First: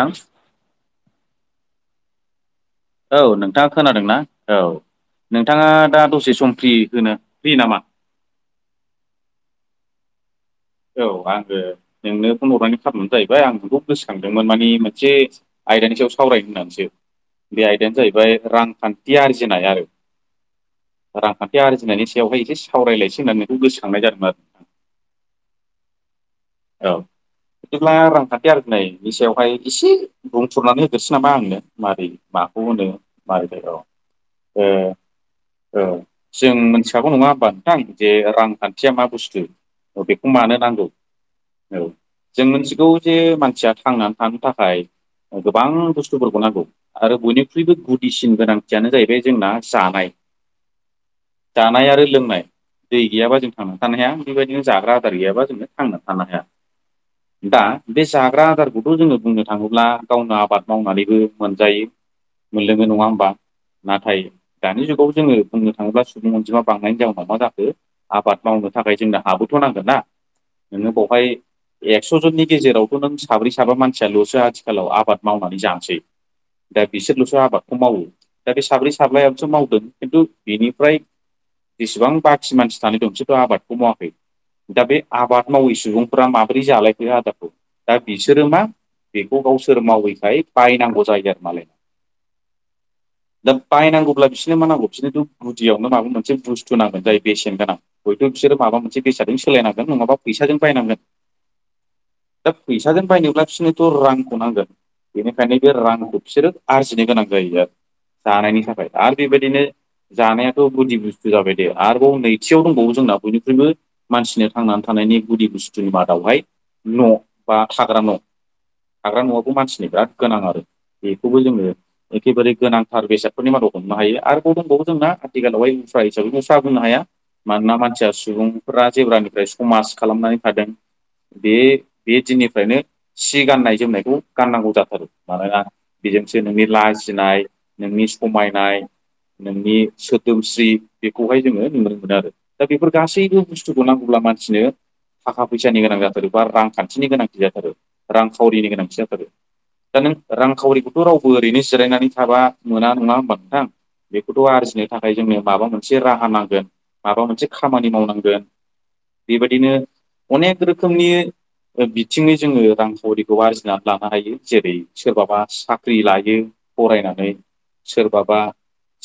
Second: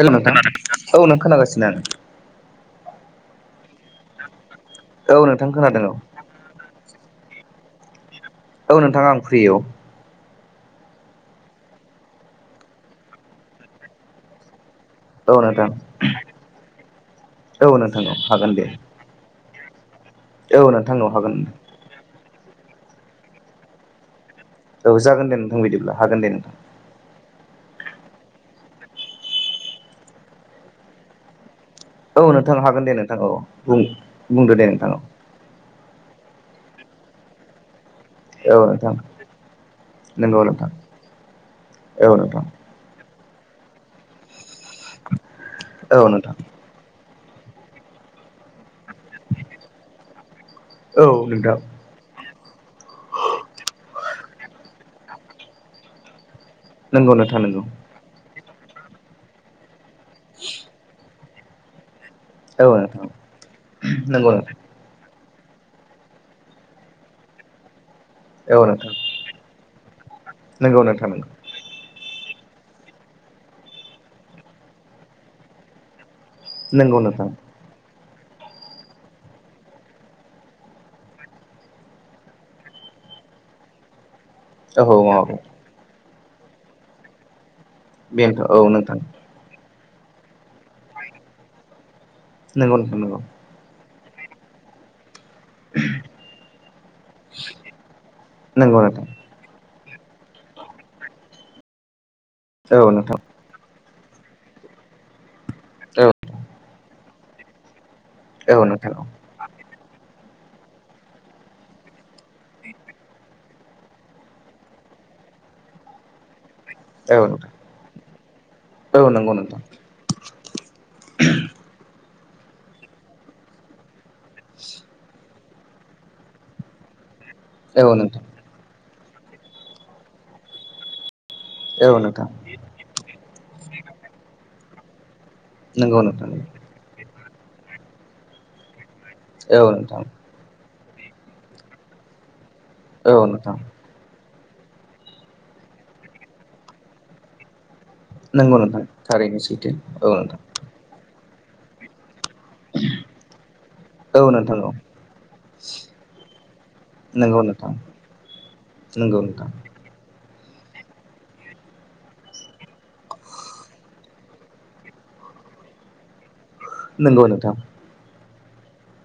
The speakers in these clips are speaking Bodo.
हेल' नोंथां औ नों खोनागासिनो आं। औ नोंथाङा खोनादोंना औ औ नोंथां नोंथाङा खोनादों दा दसे सम फ्रि होनो फ्रि नामा? औ नोंथाङा आं फ्रि औ। औ आङो नोंनो फन हरनानै खारननो जाहैबाय आं नोंखौ गोसोखांदोंमोन माने मोनसे औ से नोंथां आयदानि सायाव सावरायनो होननानैसो औ बे आयदायानो नोंथां औ जाहैबाय हागोन दे रांखान्थि आर जेनाय आरो। औ नोंथां ओ हागोन। बेवहाय एसे सावरायलायसै होननानै शखौ गोसोखांनाय जादोंमोन आरो। औ जागोन दे नोंथां बिदिब्ला हागोन दे नोंथां। औ। बिदिब्ला रांखान्थि आरजिनायनि सायावहाय एसे बुंफोरनानै होग्रोनिसै नामा आंनो। मारै औ नोंथां माखौ हागोन होनो दे नोंथां मारै औ बुं बुंदो ओ दे नोंथां औ ओ जों मिथिखागौ नङा होनोमबा नोंथां? जे औ नोंथां रांखान्थिया मा बुस्थु ओ बेखौ नंगौ मानो नोंथां नांगौ औ जों मिथिगौ जे मानसिया थांनानै थानो थाखाय गोबां औ नोंथां बुस्थुफोरखौ नांगौ। आरो बयनिख्रुइबो गुदिसिन गोनांथियानो जाहैबाय जोंना जानाय औ नोंथां जानाय आरो लोंनाय दै गैयाबा जों थांना थानो हाया बेबायदिनो जाग्रा आदार गैयाबा जों थांना थानो हाया। नंगौ नोंथां नंगौ दा बे जाग्रा आदारखौथ' जोङो बुंनो थाङोब्ला गावनो आबाद मावनानैबो मोनजायो औ मोनलोङो नोंथां नङा होमबा? नाथाय नंगौ नोंथां दानि जुगाव जोङो बुंनो थाङोब्ला सुबुं अनजिमा बांनायनि जाउनाव मा जाखो आबाद औ मावनो नोंथां थाखाय जोंनो हाबोथ' नांगोन ना नंगौ नोङो नोंथां बेवहाय एक स'जननि गेजेरावथ' नों साब्रै साबा मानसियाल'सो आथिखालाव आबाद मावनानै जानसै। दा नंगौ नंगौ बिसोरल'सो नोंथां आबादखौ मावो। दा बे साब्रै साब्लायाबसो मावदों खिन्थु बेनिफ्राय जेसेबां बाखि मानसि थानाय दं बिसोरथ' आबादखौ मावाखै। दा बे औहो औ मावाखै। आबाद मावै सुबुंफोरा माबोरै जालायखो आदारखौ दा बिसोर बेनोथ' औ मा नोंथां बैखौ गाव सोर मावैखाय बायनांगौ जायो आरो मालायनाव। नोंगौ नोंथां नांगौ। बायनांगौब्ला बिसोरनो मा नांगौ बिसोरनोथ' गुदियावनो माबा मोनसे बुस्थु नांगोन जाय बेसेन गोनां हयथ' बिसोरो माबा नंगौ मोनसे नोंथां बेसादजों सोलायनांगोन नङाबा फैसाजों बायनांगोन दा औ फैसाजों नोंथां बायनोब्ला बिसोरनो थ रांखौ नांगोन बेनिखायनो बे औ रांखौ बिसोरो आरजिनो गोनां जायो आरो। जानायनि औ थाखाय नोंथां आरो बेबायदिनो जानाया थ गुदि बुस्थु जाबाय दे आरोबाव नैथियाव दंबावो जोंना बयनिख्रुइबो मानसिनो थांनानै थानायनि गुदि बुस्थुनि मादावहाय न' औ नोंथां बा थाग्रा न'। औ थाग्रा नंगौ न'आथ' नोंथां मानसिनो बिराद गोनां आरो बेखौबो जोङो एखेबारे गोनांथार बेसादफोरनि मादाव हमनो हायो आरोबाव दंबावो जोंना आथिखालावहाय उफ्रा हिसाबै उफ्रा बुंनो हाया मानोना औ मानसिया नोंथां सुबुंफोरा जेब्लानिफ्राय समाज खालामनानै थादों बे औ बे नोंथां दिननिफ्रायनो सि गाननाय जोमनायखौ गाननांगौ जाथारो। मानोना नंगौ नोंथां बेजोंसो नोंनि लाजिनाय नोंनि समायनाय औ नोंनि नोंथां सोदोमस्रि बेखौहाय जोङो नुनो मोनो आरो। दा बेफोर औ गासैबो नोंथां बुस्थुखौ नांगौब्ला मान सिनो थाखा फैसानि गोनां जाथारो बा रांखान्थिनि गोनांथि जाथारो। नंगौ रांखावरिनि नोंथां गोनांथि जाथारो थारैनो सैथो दा औ नों नोंथां रांखावरिखौथ' रावबो ओरैनो जिरायनानै थाबा मोना नङा होमबा नोंथां? औ बेखौथ' नोंथां औ आरजिनो थाखाय जोंनो माबा मोनसे राहा नांगोन माबा मोनसे खामानि मावनांगोन। नोंग बेबायदिनो अनेक रोखोमनि ओ बिथिंङै जोङो रांखावरिखौ आरजिनानै लानो हायो जेरै सोरबाबा साख्रि लायो नंगौ फरायनानै नोंथां सोरबाबा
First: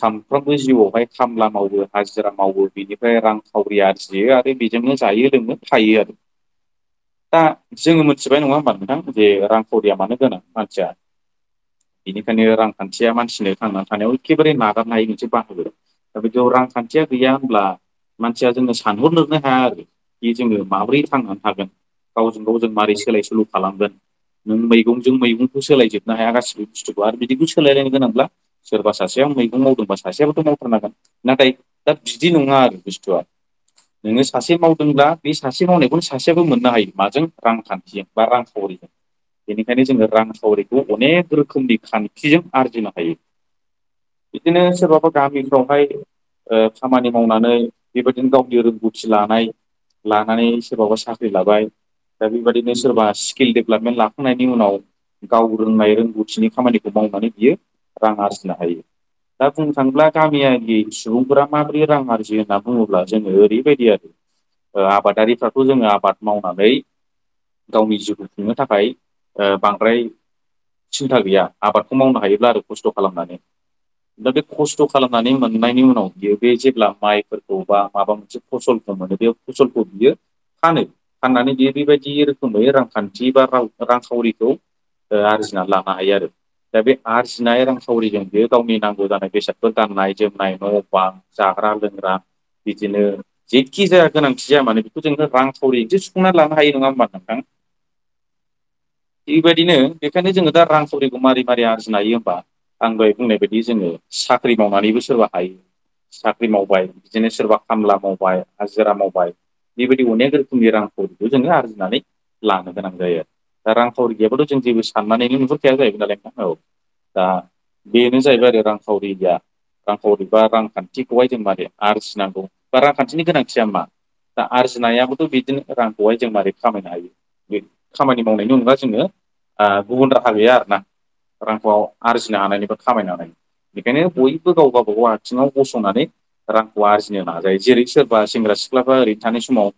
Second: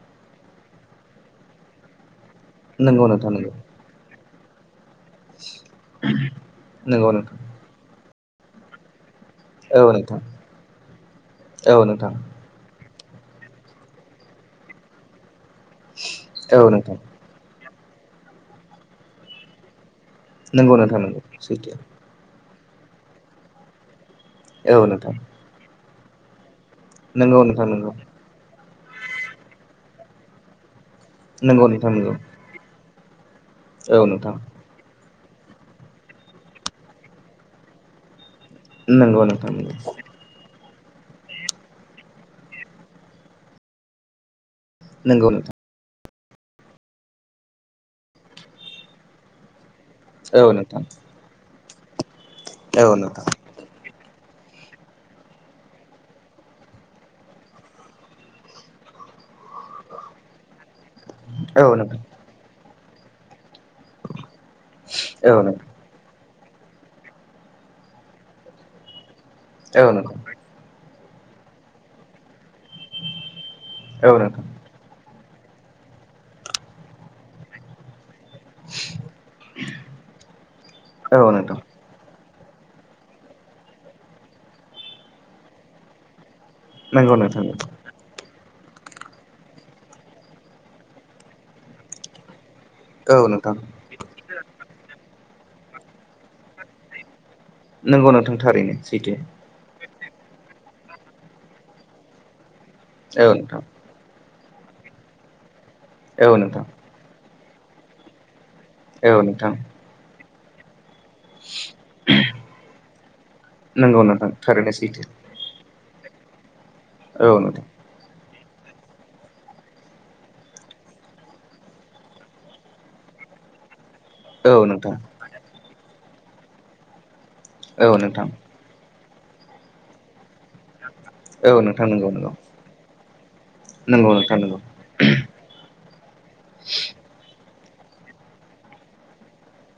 सानफ्रोमबो जिउआवहाय खामला मावो हाजिरा मावो नंगौ बिनिफ्राय नोंथां नंगौ रांखावरि आरजियो आरो बि जोंनो जायो लोंनो थायो आरो नंगौ दा नोंथां जोङो मिथिबाय नङा होमबा नोंथां? जे औ रांखाउरिया मानो नोंथां गोनां मानसिया औ नोंथां बेनिखायनो रां खानथिया मानसिनो थांनानै थानायाव एखेबारे नागारनो हायि मोनसे बाहागो दा बिदियाव औ नोंथां रांखान्थिया गैया होम ब्ला मानसिया जोङो सानहरनोनो हाया आरोखि जोङो नंगौ नोंथां माबोरै नंगौ थांनानै थागोन सैथो गाव जों मारोरै सोलाय सोल' खालामगोन नों औ नोंथां मैगंजों मैगंखौ सोलाय जोबनो हाया गासिबो बुस्थुखौ आरो नंगौ बिदिखौ नोंथां सोलायलायनो नंगौ गोनांब्ला सोरबा सासेया मैगं मावदोंबा सासेआबोथ' मावथारनांगोन नाथाय नंगौ नोंथां दा नंगौ बिदि नङा आरो बुस्थुआ औ नोङो नोंथां सासे मावदोंब्ला बे सासे मावनायखौनो सासेयाबो मोननो हायो माजों रांखान्थिजों बा रांखावरि नंगौ नोंथां बेनिखायनो जोङो रांखावरि अनेक रोखोमनि खान्थिजों आरजिनो हायो बिदिनो सोरबाबा नंगौ नंगौ नोंथां गामिफ्रावहाय ओ खामानि मावनानै बेबायदिनो गावनि रोंगौ थि लानाय औ लानानै नोंथां सोरबाबा साख्रि लाबाय दा बेबायदिनो औ सोरबा नोंथां स्किल डेभलपमेन्ट ला खांनायनि उनाव गाव रोंनाय रोंगौथिनि खामानिखौ मावनानै बियो रां आरजिनो हायो दा बुंनो थाङोब्ला गामिया सुबुंफोरा औ माबोरै नोंथां रां आरजि होनना बुङोब्ला जोङो ओरैबायदि आरो ओ औ नोंथां आबादारिफ्राथ' जोङो आबाद मावनानै गावनि जिउखौ खुंनो थाखाय ओ औ बांद्राय नोंथां सिन्था गैया आबादखौ मावनो हायोब्ला आरो खस्थ' खालामनानै औ दा बे नोंथां खस्थ' खालाम नानै मोननायनि उनाव बियो बे जेब्ला माइफोरखौ बा माबा मोनसे फसलखौ मानो बे फसलखौ बियो फानो औ फाननानै नोंथां बियो बेबायदिोखोम रोखोमै रांखान्थि बा राव रांखावरिखौ ओ आरजिना लानो हायो आरो दा बे नंगौ नोंथां आरजिनाय रांखावरिजों बे गावनि नांगौ जानाय बेसादफोर गाननाय जोमनाय न' बां जाग्रा लोंग्रा बिदिनो औ नोंथां जेखि जाया गोनांथि जाया मानोे बेखौ जोंङो रां खाउरि एसे सुफुंनानै लानो हायो नङा होमबा नोंथां नंगौ नोंथां थारैनो सैथो बेबायदिनो बेखायनो जोङो दा रांखाउरिखौ मारै मारै आरजिनो हायो होमबा आं दहाय औ बुंनाय बायदि नोंथां जोङो सा ख्रि मावनानैबो सोरबा हायो औ साख्रि नोंथां मावबाय बिदिनो सोरबा खामला मावबाय हाजिरा औ मावबाय नोंथां बेबायदि अनेक रोखोमनि रां जोङो आरजिनानै लानो गोनां जायो दा नंगौ रांखावरि नोंथां गैयाबाथ' जों थारैनो जेबो सैथो साननानैनो नुहु [unintelligible] जाहैबाय नालाय फास्तआव दा औ नोंथां बेनो जाहैबाय रांखावरिया रांखावरि बा रांखान्थिखौहाय जों माने आरजिनांगौ बा खान्थिनि गोनांथिया मा दा औ नोंथां आरजिनायाबोथ' बिदिनो रांखौहाय जों मारै खामायनो हायो औ खामानि नोंथां मावनायनि नङा जोङो गुबुन राहा गैया आर ना औ रांखौ नोंथां नंगौ नंगौ आरजिनो हानायनिबो खामायनानै बेखायनो नंगौ नोंथां बयबो नंगौ गाव गाबागाव आथिङाव गसंनानै रांखौ आरजिनो नाजायो जेरै सोरबा सेंग्रा सिख्लाफ्रा ओरैनो थानाय समाव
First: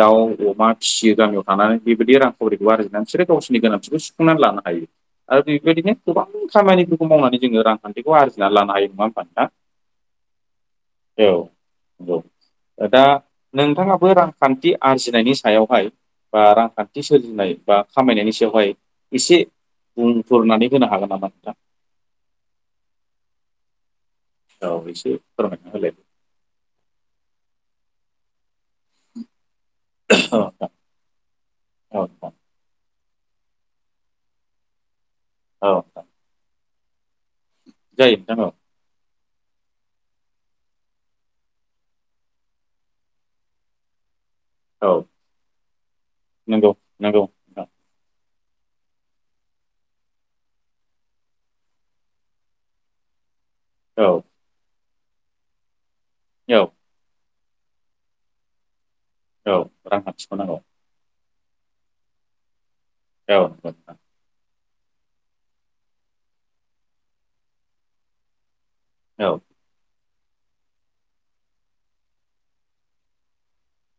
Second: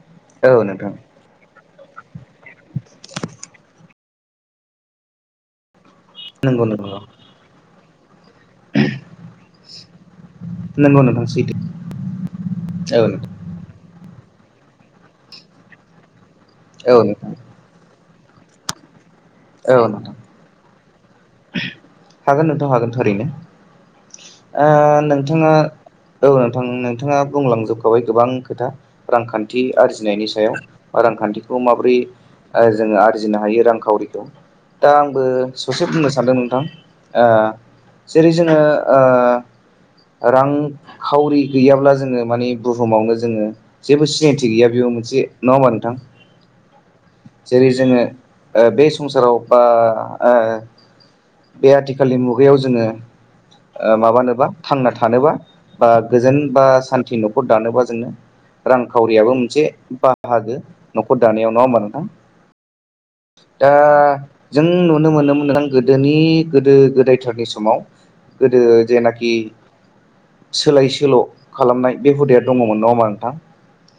दाउ औ अमा नोंथां फिसियो गामियाव थानानै बेबायदि रांखावरिखौ आरजिनानै बिसोरो गावसोरनि गोनांथिखौ सुफुंनानै लानो हायो आरो बेबायदिनो गोबां नंगौ नंगौ खामानिफोरखौ मावनानै जोङो रां आरजिना लानो हायो नङा होमबा नोंथां नंगौ नोंथां औ सैथो नंगौ औ दा नोंथां नोंथाङाबो रांखान्थि आरजिनायनि सायावहाय बा रांखान्थि औ नोंथां सोरजिनाय बा खामायनायनि सायावहाय एसे औ नोंथां बुंफुरनानै होनो हागोन नामा हागोन नोंथां हागोन थारैनो ओ औ एसे नोंथाङा फोरमायना होलाय औ नोंथां नोंथाङा बुंलांजोबखाबाय गोबां खोथा रांखान्थि आरजिनायनि औ सायाव रांखान्थिखौ माबोरै नोंथां औ नोंथां ओ जोङो आरजि जिनो हायो रांखावरिखौ दा आंबो औ ससे नोंथां बुंनो सान्दों नोंथां ओ जायो जेरै नोंथां जोङो ओ रांखावरि गैयाब्ला जोङो माने बुहुमावनो जोङो जेबो सिनायथि गैया बेयाव औ औ मोनसे नङा होमबा नोंथां नंगौ नंगौ जेरै नोंथां जोङो ओ बे संसाराव बा ओ बे आथिखालनि मुगायाव जोङो ओ औ माबानोबा थांना था थानोबा बा गोजोन औ बा सान्थि न'खर दानोबा जोंनो रां खावरियाबो औ मोनसे रांखान्थिखौ बाहागो नांगौ न'खर दानायाव नङा होमबा नोंथां औ नंगौ दा नोंथां जों नुनो मोनोमोन [inaudible] गोदोनि गोदो गोदायथारनि समाव गोदो जेनाखि औ सोलाय सोल' खालामनाय बे हुदाया दङमोन नङा होमबा नोंथां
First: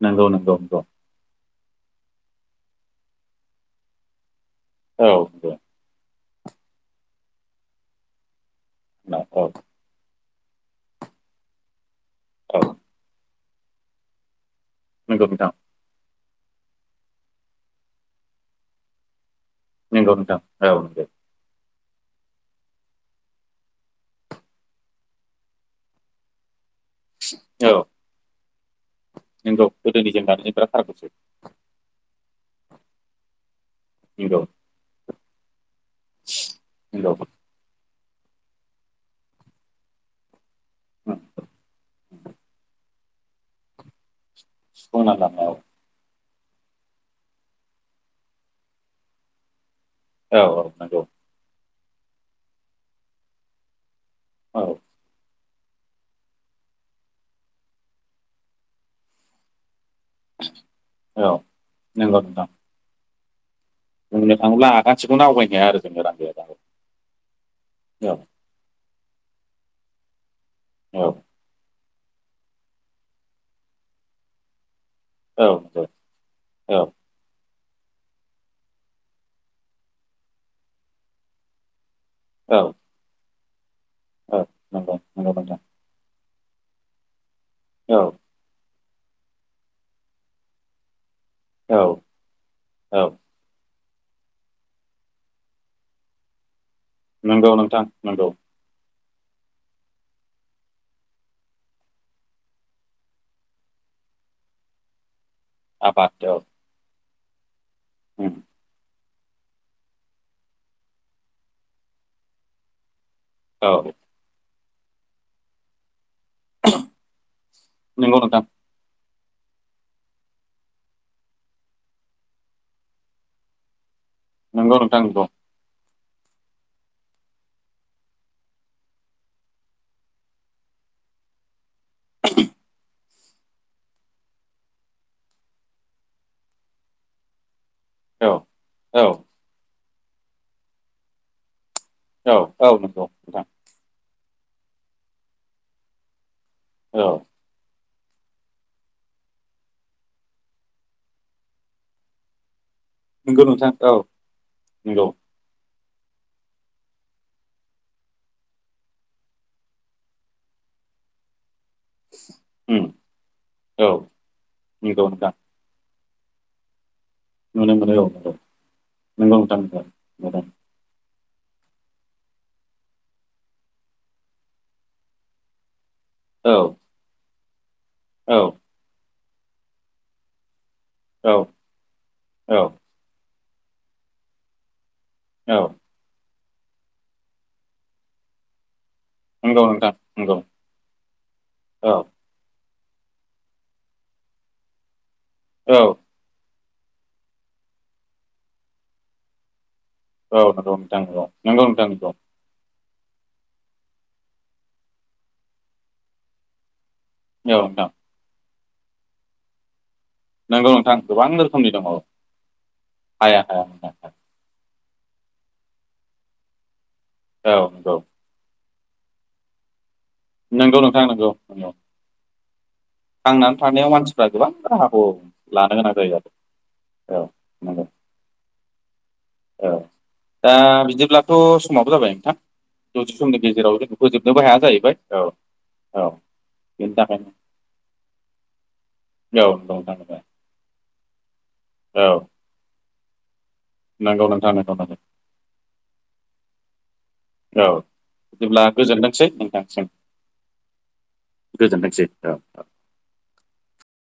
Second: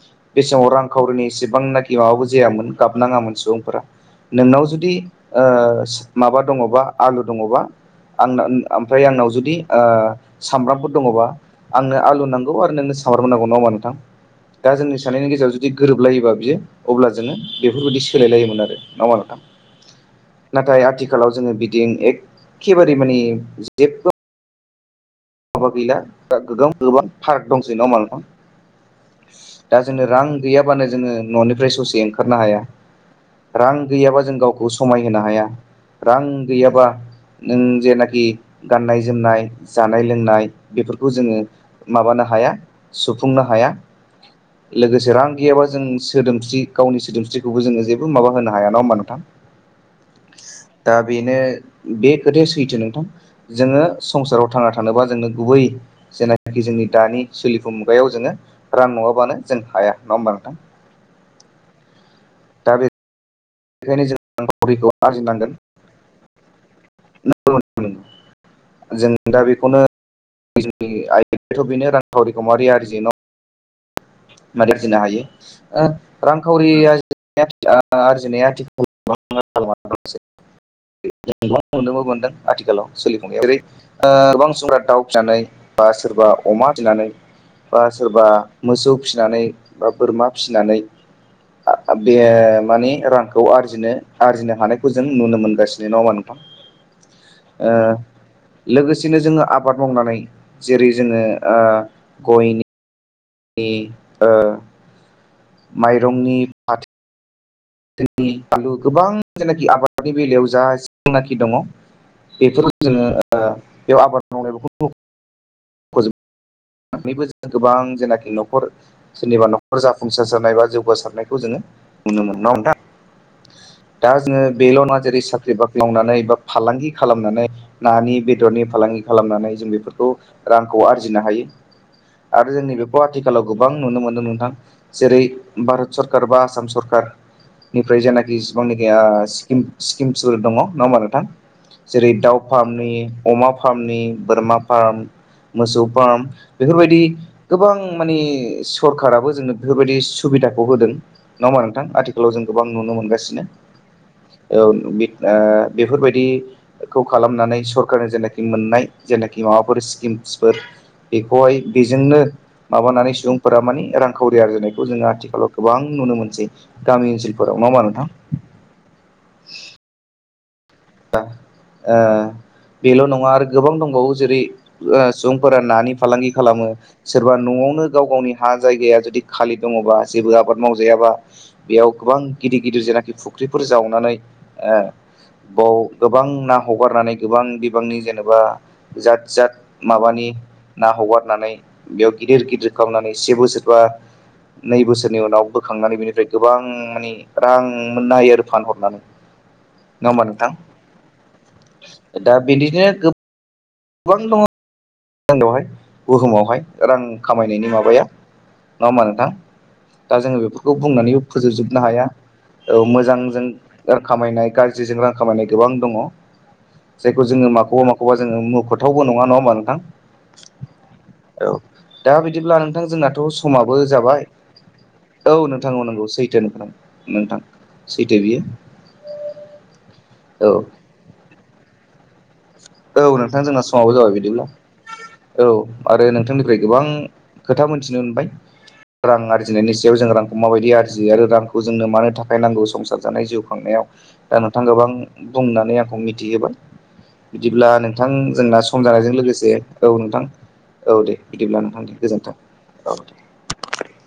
नंगौ बे नंगौ समाव नंगौ रांखावरिनि एसेबांनाखि माबाबो जायामोन गाबनाङामोन सुबुंफोरा नोंनाव जुदि औ ओ माबा दङबा आलु दङबा आंना ओमफ्राय आंनाव नंगौ औ जुदि ओ सामब्रामफोर दङबा आंनो आलु नांगौ औ आरो नोंनो सामब्राम नांगौ होमबा नोंथां दा जोंनि नंगौ साननायनि नोंथां गेजेराव जुदि गोरोबलायोबा बियो अब्ला जोङो बेफोरबायदि सोलायलायोमोन आरो ना मा नोंथां नंगौ नोंथां औ नाथाय नंगौ आथिखालाव जोङो बिदि एखेबारे माने जेबो माबा गैला गोबां गोबां पाराक औ दंसै नङा होमबा नोंथां नंगौ दा जोङो गोदोनिजों रां दानिजों बिराद गैयाबानो फारागसै जोङो न'निफ्राय ससे ओंखारनो हाया रां गैयाबा जों नंगौ गावखौ समायहोनो हाया रां गैयाबा नंगौ नों जेनाखि गाननाय जोमनाय जानाय लोंनाय बेफोरखौ जोङो माबानो हाया सुफुंनो हाया सुफुंना लोगोसे रां लानायाव गैयाबा जों सोदोमस्रि गावनि सोदोमस्रिखौबो जोङो जेबो माबा होनो हाया नङा होमबा नोंथां औ औ दा नंगौ बेनो बे खोथाया सैथो नोंथां जोङो संसाराव औ थांना था जोंनो गुबै जेनाखि जोंनि दानि सोलिफु मुगायाव जोङो रां नङाबानो जों हाया नङा होमबा नोंथां औ नोंगौ नोंथां दा बेनिखायनो जों बुंनो थाङोब्ला रांखावरिखौ आगानसेखौनो आरजिनांगोन आवगायनो हाया आरो जोङो रां [unintelligible] [inaudible] औ जों दा बेखौनो [inaudible] औ [inaudible] होनो औ हायो नंगौ [inaudible] औ रांखावरिया [inaudible] ओ आरजिनाया आथिखाल [inaudible] औ आथिखालाव सोलिफुं [inaudible] ओै औ बां सुबुंफरा नंगौ दाउ नंगौ फिसिनानै नोंथां बा सोरबा अमा फिनानै बा औ सोरबा मोसौ फिसिनानै बा बोरमा फिसिनानै औ [unintelligible] बे माने औ रांखौ आरजिनो आरजिनो हानायखौ जों नुनो मोनगासिनो नङा होमबा नोंथां नोंगौ नोंथां नोंगौ [unintelligible] नो जोङो आबाद मावनानै जेरै जोङो ओ गयनि नि ओ आबाद औ माइरंनि फाथ [inaudible] उम, आलु गोबां जायनाखि आबादनि बेलायाव जा जेनाखि दङ बेफोरखौ जोङो ओ ओ औ बेयाव आबाद मावनाय [inaudible] [inaudible] जों गोबां नंगौ जेनाखि नोंथां न'खर सोरनिबा न'खर जाफुंसारजानाय बा जौगासारनायखौ जोङो नुनो मोनो [inaudible] नोंथां दा जोङो बेल' नंगौ ना नोंथां जेरै नंगौ साख्रि बाख्रि मावनानै बा फालांगि खालामनानै नानि बेदरनि फालांगि खालामनानै जों बेफोरखौ रांखौ खौ आरजिनो हायो आरो जोंनि बे आथिखालाव गोबां नुनो मोनदों नोंथां जेरै भारत सरखारार बा आसाम सरखार निफ्राय औ जायनाखि औ जिसिबांनाखिनि स्किम्सफोर दङ नङा होमबा नथां जेरै औ दाउ औ फार्मनि नंगौ नोंथां अमा फार्मनि बोरमा फार्म मोसौ फार्म बेफोरबायदि औ गोबां माने सरखाराराबो जोंनो बेफोरबायदि सुबिदाखौ होदों नंङा हा नोंथां आथिखालाव जों गोबां नुनो मोनगासिनो नंगौ नोंथां औ औ नंगौ बेफोरबायदिखौ खालामनानै सरकारनि जेनाखि मोननाय जेनाखि माबाफोर स्किमसफोर बेखौहाय बेजोंनो उम, माबानानै सुबुंफोरा मानि औ रांखावरि आरजिनायखौ जोङो नंगौ नोंथां आथिखालाव गोबां नुनो मोनसै। गामि ओनसोलफोराव नङा नुनो होमबा मोनो औ नंगौ नोंथां? नंगौ नोंथां नंगौ नंगौ दा आ बेल' नङा आरो गोबां दंबावो जेरै ओ सुबुंफोरा नानि फालांगि औ खालामो सोरबा न'आवनो गाव गावनि औ हा जायगाया जुदि खालि दङबा जेबो आबाद मावजायाबा औ बेयाव गोबां औ गिदिर गिदिर जेनाखि फुख्रिफोर जावनानै ओ औ बाव गोबां ना हगारनानै गोबां बिबांनि जेनेबा जाथ जाथ नंगौ नोंथां माबानि नंगौ ना हगारनानै औ बेयाव गिदिर गिदिर बोखांनानै से बोसोर बा नै बोसोरनि उनाव औ बोखांनानै बेनिफ्राय गोबां बां माने रां मोननो हायो आरो फानहरनानै। नङा होमबा औ नंगौ नंगौ नंगौ नोंथां नंगौ नोंथां। दा बिदिनो गोब बां दङ बेवहाय बुहुमावहाय। रां औ खामायनायनि नोंथां माबाया नङा होमबा नोंथां। दा जोङो नंगौ बेफोरखौ नोंथां बुंनानै गोबां रोखोमनि फोजोबजोबनो दङ हाया। औ हाया मोजांजों हाया नोंथां खामायनाय गाज्रि जिजों रां खामनाय गोबां दंङ। जायखौ जोङो औ माखौबा नंगौ माखौबा जोंङो मुख थावबो नङा नङाहोमबा नोंथां। नंगौ नोंथां नंगौ नंगौ। थां जोंनाथ' समाबो जाबाय। गोबां राहाखौ औ नोंथां लानो गोनां नंगौ जायो आरो सैथो नोंथां औ नोंथां नंगौ सैथो बियो। औ दा औ बिदिब्लाथ' समाबो जाबाय नोंथां? औ दसे समनि नोंथां जोंना गेजेराव समावो जों जाबाय। फोजोबनोबो बिदिब्ला हाया जाहैबाय औ आरो औ नोंथांनिफ्राय गोबां बेनि थाखायनो खोथा मोनथिनो मोनबाय। रां औ आरजिनायनि नंगौ सायाव नोंथां जों नंगौ रांखौ माबायदि आरजि जियो आरो रांखौ जोंनो औ मानो थाखाय नांगौ संसार जानाय जिउ खांनाय नंगौ दा नोंथां नंगौ गोबां नंगौ बुंनानै आंखौ मिथिहोबाय। बिदिब्ला औ नोंथां जोंना बिदिब्ला सम जानायजों गोजोनथोंसै लोगोसे नोंथांसिम औ नोंथां। औ दे बिदिब्ला नोंथां दे गोजोनथोंसै गोजोन्थों औ औ दे।